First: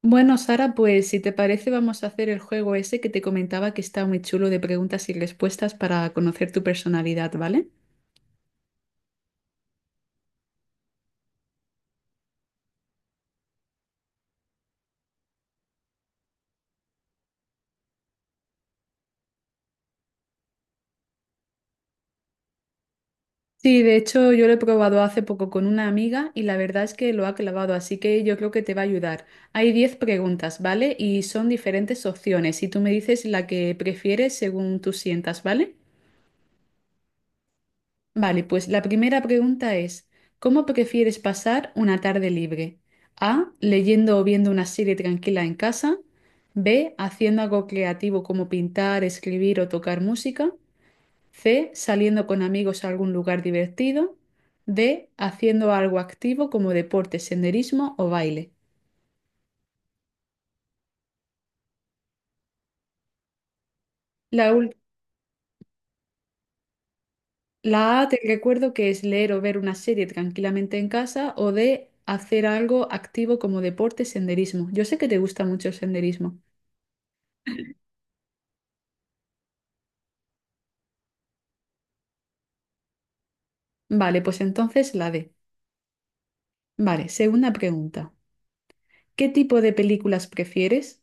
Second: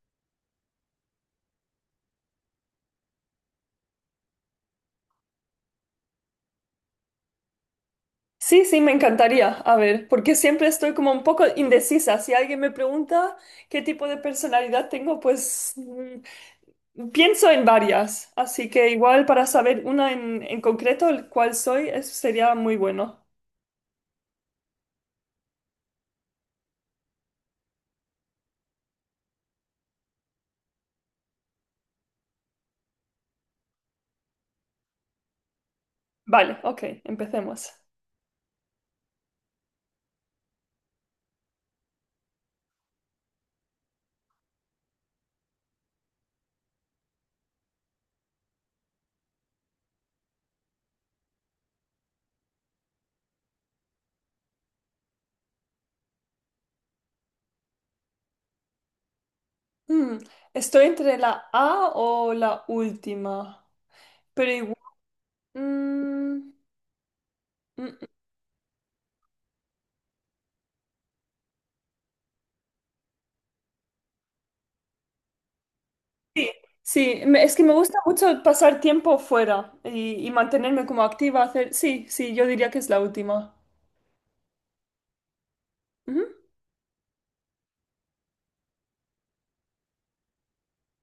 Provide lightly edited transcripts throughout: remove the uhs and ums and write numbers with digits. Bueno, Sara, pues si te parece vamos a hacer el juego ese que te comentaba que está muy chulo de preguntas y respuestas para conocer tu personalidad, ¿vale? Sí, sí, me encantaría. A ver, porque siempre estoy como un poco indecisa. Si alguien me pregunta qué tipo de personalidad tengo, pues pienso en varias. Así que igual para saber una en concreto, el cuál soy, eso sería muy bueno. Sí, de hecho yo lo he probado hace poco con una amiga y la verdad es que lo ha clavado, así que yo creo que te va a ayudar. Hay 10 preguntas, ¿vale? Y son diferentes opciones y tú me dices la que prefieres según tú sientas, ¿vale? Vale, ok, empecemos. Vale, pues la primera pregunta es, ¿cómo prefieres pasar una tarde libre? A, leyendo o viendo una serie tranquila en casa. B, haciendo algo creativo como pintar, escribir o tocar música. C, saliendo con amigos a algún lugar divertido. D, haciendo algo activo como deporte, senderismo o baile. Mm, Estoy entre la A o la última, pero La, ul- igual... mm, mm, la mm. A te recuerdo que es leer o ver una serie tranquilamente en casa o D, hacer algo activo como deporte, senderismo. Yo sé que te gusta mucho el senderismo. Sí, es que me gusta mucho pasar tiempo fuera y mantenerme como activa, hacer... Sí, sí, yo diría que es la última. Vale, pues entonces la D. Ujú. Vale, segunda pregunta. ¿Qué tipo de películas prefieres?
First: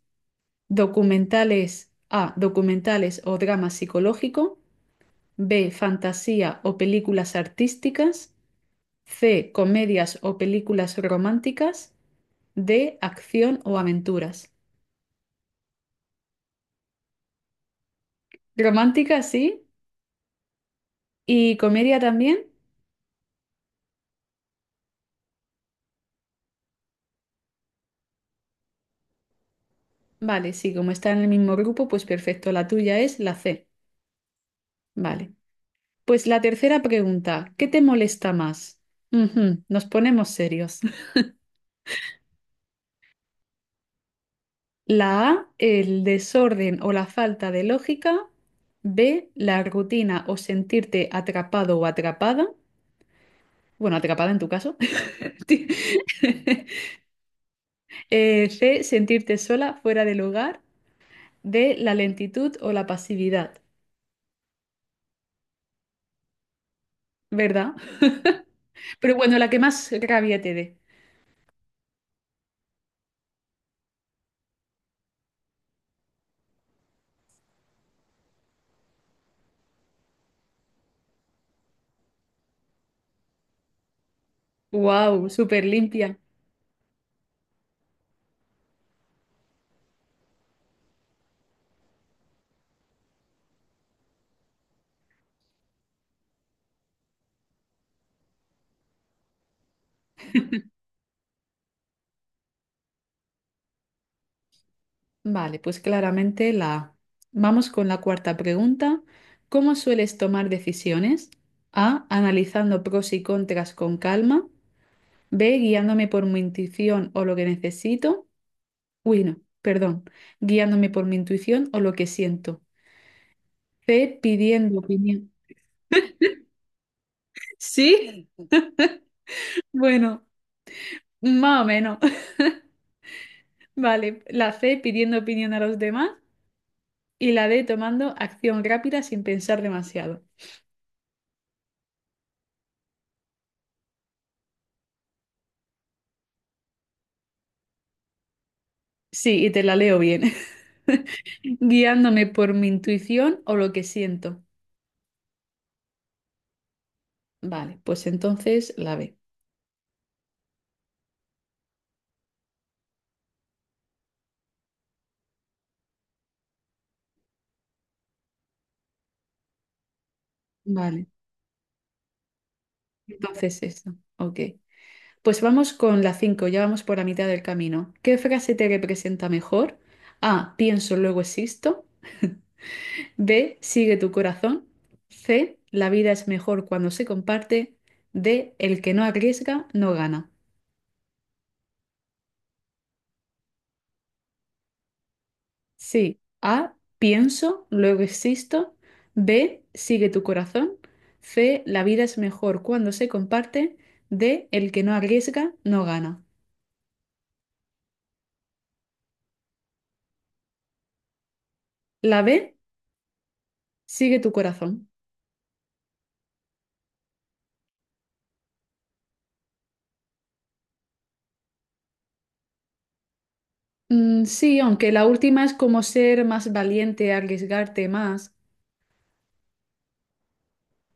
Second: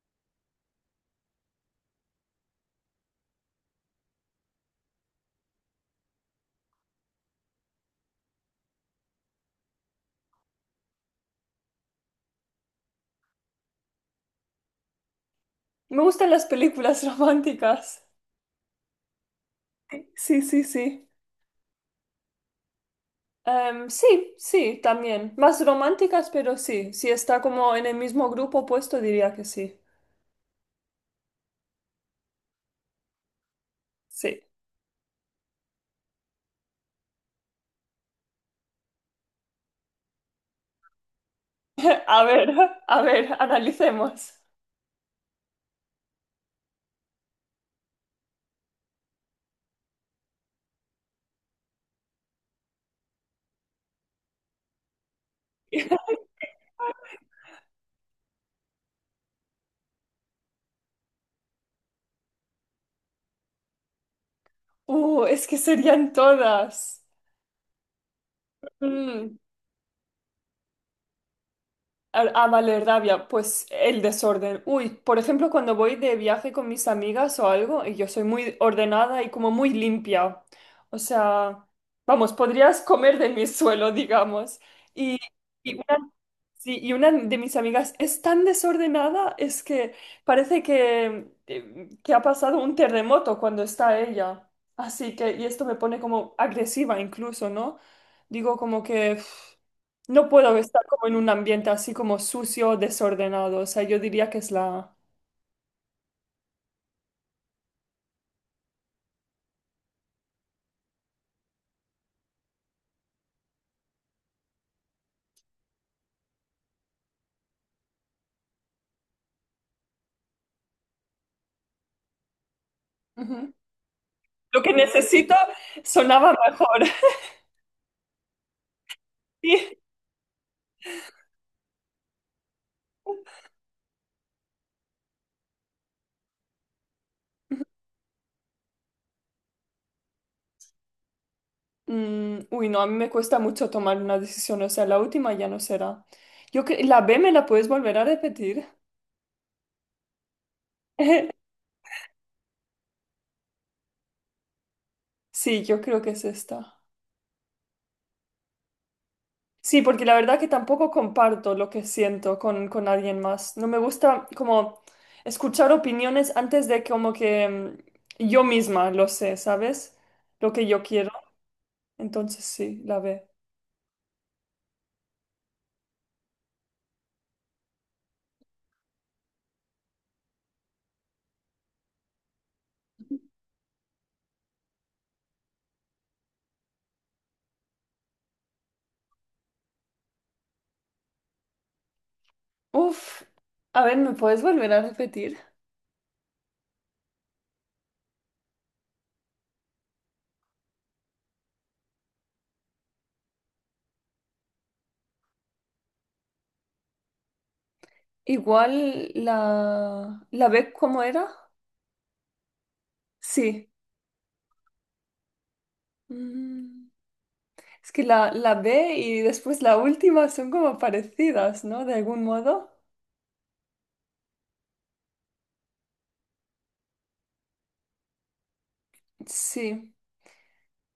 Documentales A, documentales o drama psicológico. B, fantasía o películas artísticas. C, comedias o películas románticas. D, acción o aventuras. Me gustan las películas románticas. Romántica, sí. Sí, sí, sí. ¿Y comedia también? Sí, sí, también. Más románticas, pero sí. Si está como en el mismo grupo puesto diría que sí. Vale, sí, como está en el mismo grupo, pues perfecto. La tuya es la C. Sí. Vale. Pues la tercera pregunta, ¿qué te molesta más? Ujú, nos ponemos serios. A ver, a ver, analicemos. La A, el desorden o la falta de lógica. B, la rutina o sentirte atrapado o atrapada. Bueno, atrapada en tu caso. Ti- C, sentirte sola, fuera de lugar. D, la lentitud o la pasividad, es que serían todas. ¿verdad? Pero bueno, Mm. la que más rabia te dé. A Valerrabia, pues el desorden. Uy, por ejemplo, cuando voy de viaje con mis amigas o algo, y yo soy muy ordenada y como muy limpia. O sea, vamos, podrías comer de mi suelo, digamos. Y, ¡Wow! Súper y limpia. sí, y una de mis amigas es tan desordenada, es que parece que que ha pasado un terremoto cuando está ella. Así que, y esto me pone como agresiva incluso, ¿no? Digo como que uf, no puedo estar como en un ambiente así como sucio, desordenado. O sea, yo diría que es la... Vale, pues claramente la A. Vamos con la cuarta pregunta. ¿Cómo sueles tomar decisiones? A. Analizando pros y contras con calma. B. Guiándome por mi intuición o lo que necesito. Uy, no, perdón. Guiándome por mi intuición o lo que siento. Ujú. C. Lo que Pidiendo opinión. necesito sonaba mejor. ¿Sí? Sí. Bueno, más o menos. Vale, la C. Pidiendo opinión a los demás. Y la D. Tomando acción rápida sin pensar demasiado. Uy, no, a mí me cuesta mucho tomar una decisión, o sea, la última ya no será. La B me la puedes volver a repetir. Sí, y te la leo bien. Guiándome por mi intuición o lo que siento. Sí, yo creo que es esta. Vale, pues entonces la B. Sí, porque la verdad que tampoco comparto lo que siento con alguien más. No me gusta como escuchar opiniones antes de como que yo misma lo sé, ¿sabes? Lo que yo Vale, quiero. Entonces sí, la B. entonces eso. Ok. Pues vamos con la 5. Ya vamos por la mitad del camino. ¿Qué frase te representa mejor? A, pienso, luego existo. B, sigue tu corazón. C, la vida es mejor cuando se comparte. D, el que no arriesga, no gana. Uf, a ver, ¿me puedes volver a repetir? Sí. A, pienso, luego existo. B, sigue tu corazón. C, la vida es mejor cuando se comparte. D, el que no arriesga no gana. Igual la B, ¿cómo era? La B, Sí. sigue tu corazón. Mm. Es que la B y después la última son como parecidas, ¿no? De algún modo. Mm, sí, aunque la última es como ser más valiente, arriesgarte más. Sí.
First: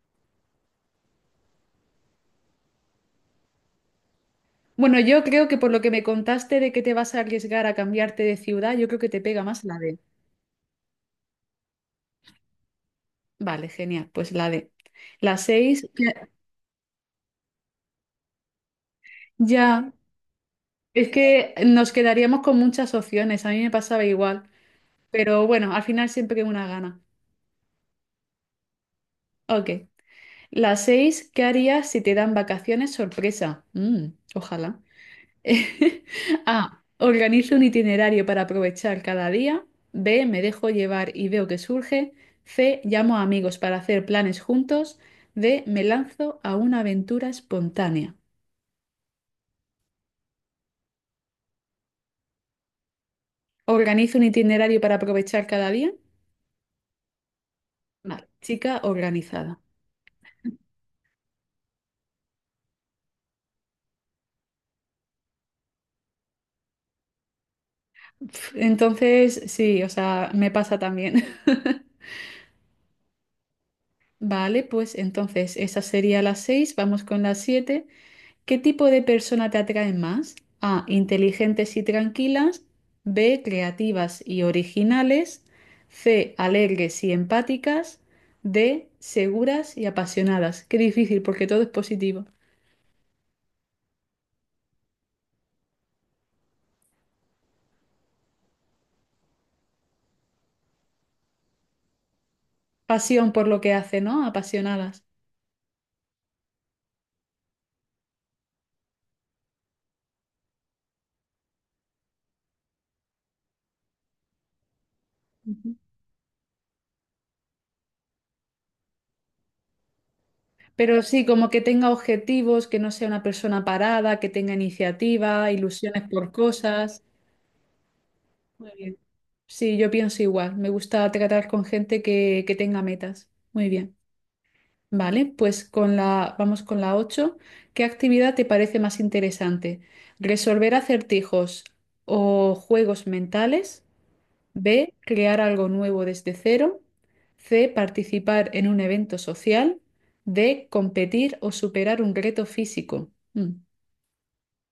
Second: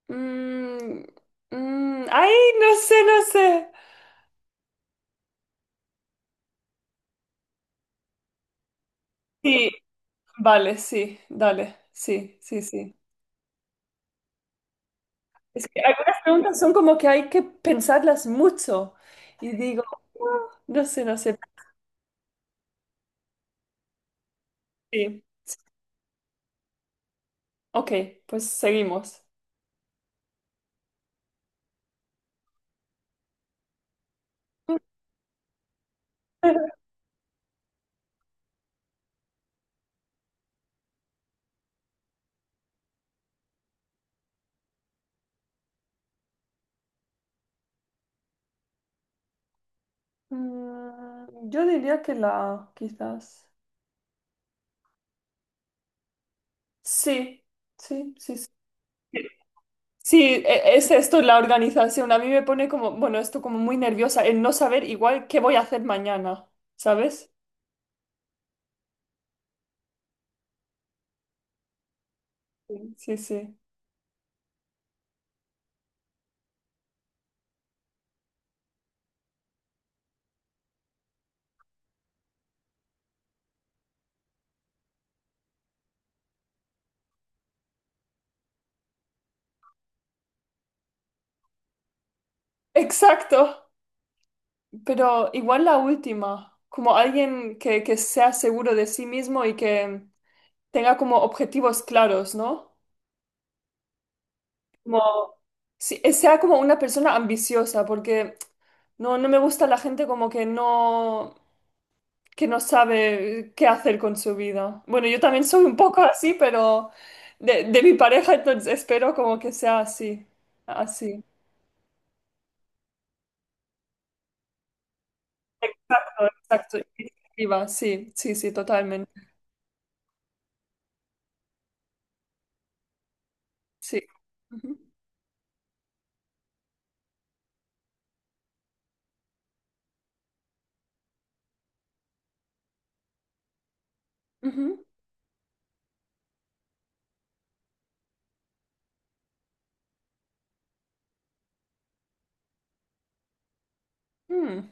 Mm, ay, no sé, no sé. Bueno, yo creo que por lo que me contaste de que te vas a arriesgar a cambiarte de ciudad, yo creo que te pega más Sí, la D. vale, sí, dale, sí, sí, sí. Vale, genial, pues la D. La Es que 6, algunas ya, preguntas son como que hay que pensarlas mucho. Y digo, ya. "Ah, no sé, Es no sé. que nos quedaríamos con muchas opciones, a mí me pasaba igual, Sí. pero bueno, al final siempre que una gana. Ok, pues seguimos. Ok. La seis, ¿qué harías si te dan vacaciones sorpresa? Ojalá. A, organizo un itinerario para aprovechar cada día. B, me dejo llevar y veo que surge. C, llamo a amigos para hacer planes juntos. D, me lanzo a una aventura espontánea. Yo diría que la, quizás. ¿Organizo un itinerario para aprovechar cada día? Sí, sí, Vale, sí, sí. chica organizada. Sí, es esto la organización. A mí me pone como, bueno, esto como muy nerviosa, el no saber igual qué voy a hacer mañana, ¿sabes? Entonces, sí, o sea, me pasa también. Sí, sí, sí. Vale, pues entonces esa sería la 6. Vamos con la 7. ¿Qué tipo de persona te atrae más? A, inteligentes y tranquilas, B, creativas y originales, C, alegres y empáticas, D, seguras y apasionadas. Qué difícil porque todo es positivo. Exacto, pero igual la última, como alguien que sea seguro de sí mismo y que tenga como objetivos claros, ¿no? Pasión por lo que hace, ¿no? Apasionadas. Como, sí, sea como una persona ambiciosa, porque no me gusta la gente como que no, que no sabe qué hacer con su vida. Bueno, yo también soy un poco así, pero de mi pareja, entonces espero como que sea así, Pero así. sí, como que tenga objetivos, que no sea una persona parada, que tenga iniciativa, ilusiones Exacto, por exacto. cosas. Iniciativa, sí, sí, sí, Muy bien. totalmente. Sí, yo pienso igual. Me gusta tratar con gente que tenga metas. Muy bien. Sí. Ujú, Vale, pues con la, vamos con la ocho. ¿Qué actividad te parece más interesante? ¿Resolver acertijos o juegos mentales? ujú. B, crear algo nuevo desde cero. C, participar en un evento social. D, competir o superar un reto físico. Mm. Mm.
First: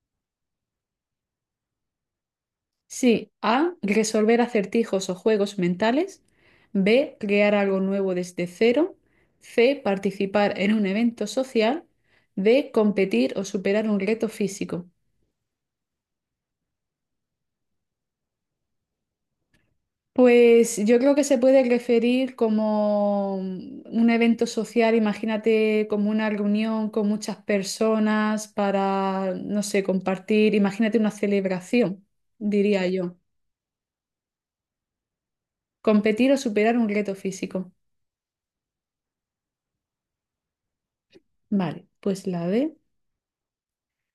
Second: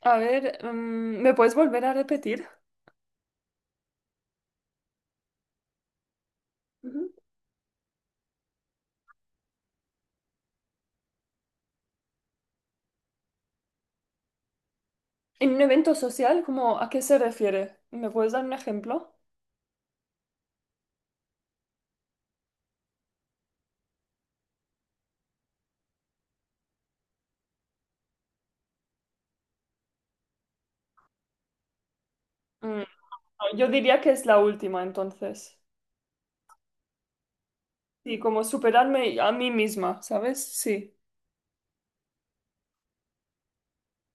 A ver, ¿me puedes volver a repetir? Sí, A, resolver acertijos o juegos mentales. Ujú. B, crear algo nuevo desde cero. C, participar en un evento social. D, competir o superar un reto físico. En un evento social, ¿cómo, a qué se refiere? ¿Me puedes dar un ejemplo? Pues yo creo que se puede referir como un evento social, imagínate como una reunión con muchas personas para, no sé, compartir, imagínate una celebración, Mm, diría yo. no, yo diría que es la última, entonces. Competir o superar un reto físico. Sí, como superarme a mí misma, ¿sabes? Sí. Vale, pues la D.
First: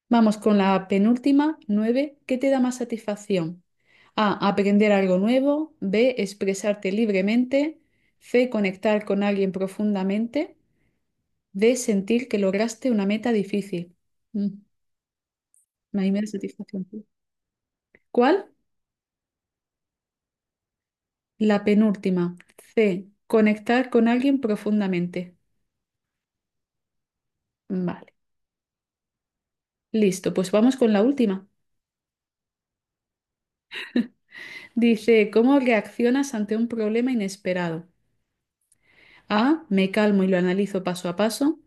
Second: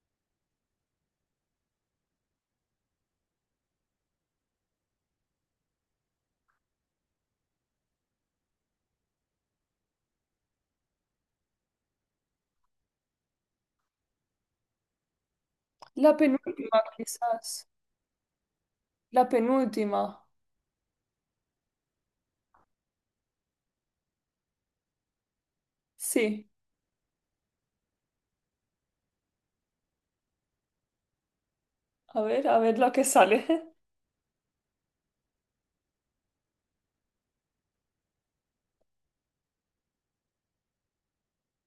Vamos con la penúltima, nueve. ¿Qué te da más satisfacción? A, aprender algo nuevo. B, expresarte libremente. C, conectar con alguien profundamente. De sentir que lograste una meta difícil. Mm, ahí La me da penúltima, satisfacción. quizás. ¿Cuál? La penúltima. La penúltima. C. Conectar con alguien profundamente. Sí. Vale. Listo, pues vamos con la última. A ver lo que sale. Dice, ¿cómo reaccionas ante un problema inesperado? A. Me calmo y lo analizo paso a paso.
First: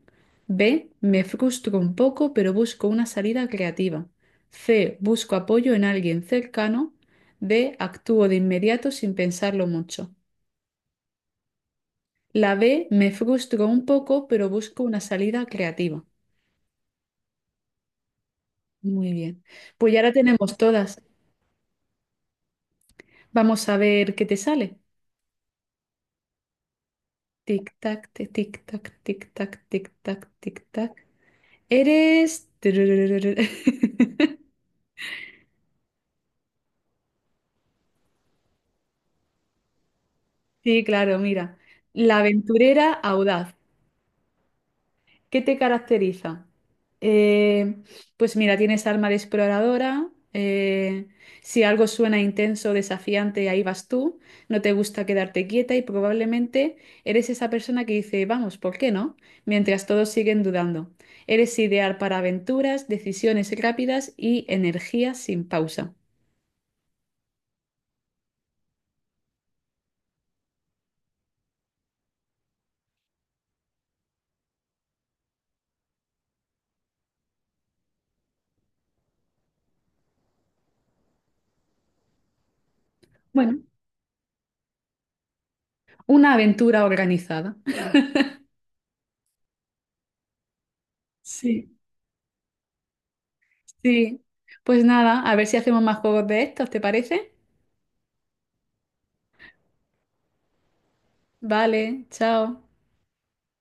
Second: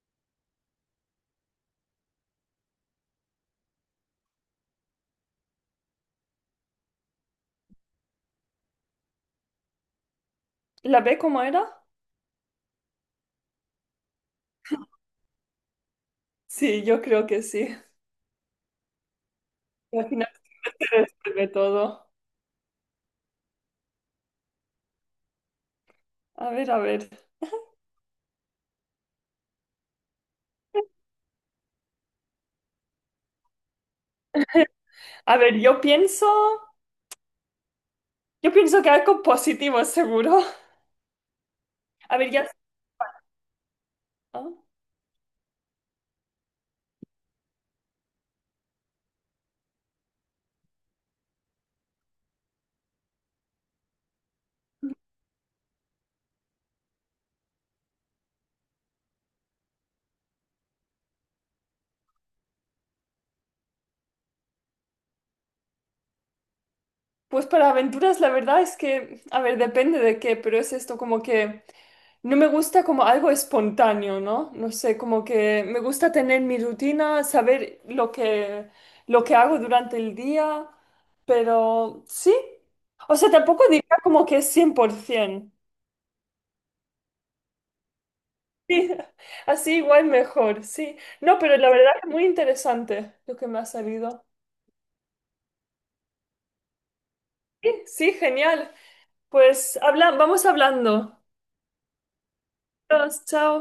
B. Me frustro un poco, pero busco una salida creativa. C. Busco apoyo en alguien cercano. D. Actúo de inmediato sin pensarlo mucho. ¿La B cómo era? La B me frustró un poco, pero busco una salida creativa. Sí, yo creo que sí. Muy bien. Pues Y ya al la final tenemos se todas. resuelve todo. Vamos a ver qué te sale. A ver, a ver. Tic tac, tic tac, tic tac, tic tac, tic tac. Eres... A ver, yo pienso. Yo pienso que algo positivo, seguro. Sí, claro, mira. A La ver, ya. aventurera audaz. ¿Ah? ¿Qué te caracteriza? Eh, pues mira, tienes alma de exploradora. Si algo suena intenso, desafiante, ahí vas tú. No te gusta quedarte quieta y probablemente eres esa persona que dice, vamos, ¿por qué no? Mientras todos siguen dudando. Eres ideal para aventuras, decisiones rápidas y energía sin pausa. Pues para aventuras la verdad es que, a ver, depende de qué, pero es esto como que no me gusta como algo espontáneo, ¿no? No sé, como que me gusta tener mi rutina, saber lo que hago durante el día, pero sí. O sea, Bueno, tampoco diría como que es 100%. una aventura organizada. Sí, así igual mejor, sí. No, pero la Sí. verdad es muy interesante lo que me ha Sí, salido. pues nada, a ver si hacemos más juegos de estos, ¿te parece? Sí, sí, genial. Pues habla, vamos hablando. Vale, chao. Adiós, chao.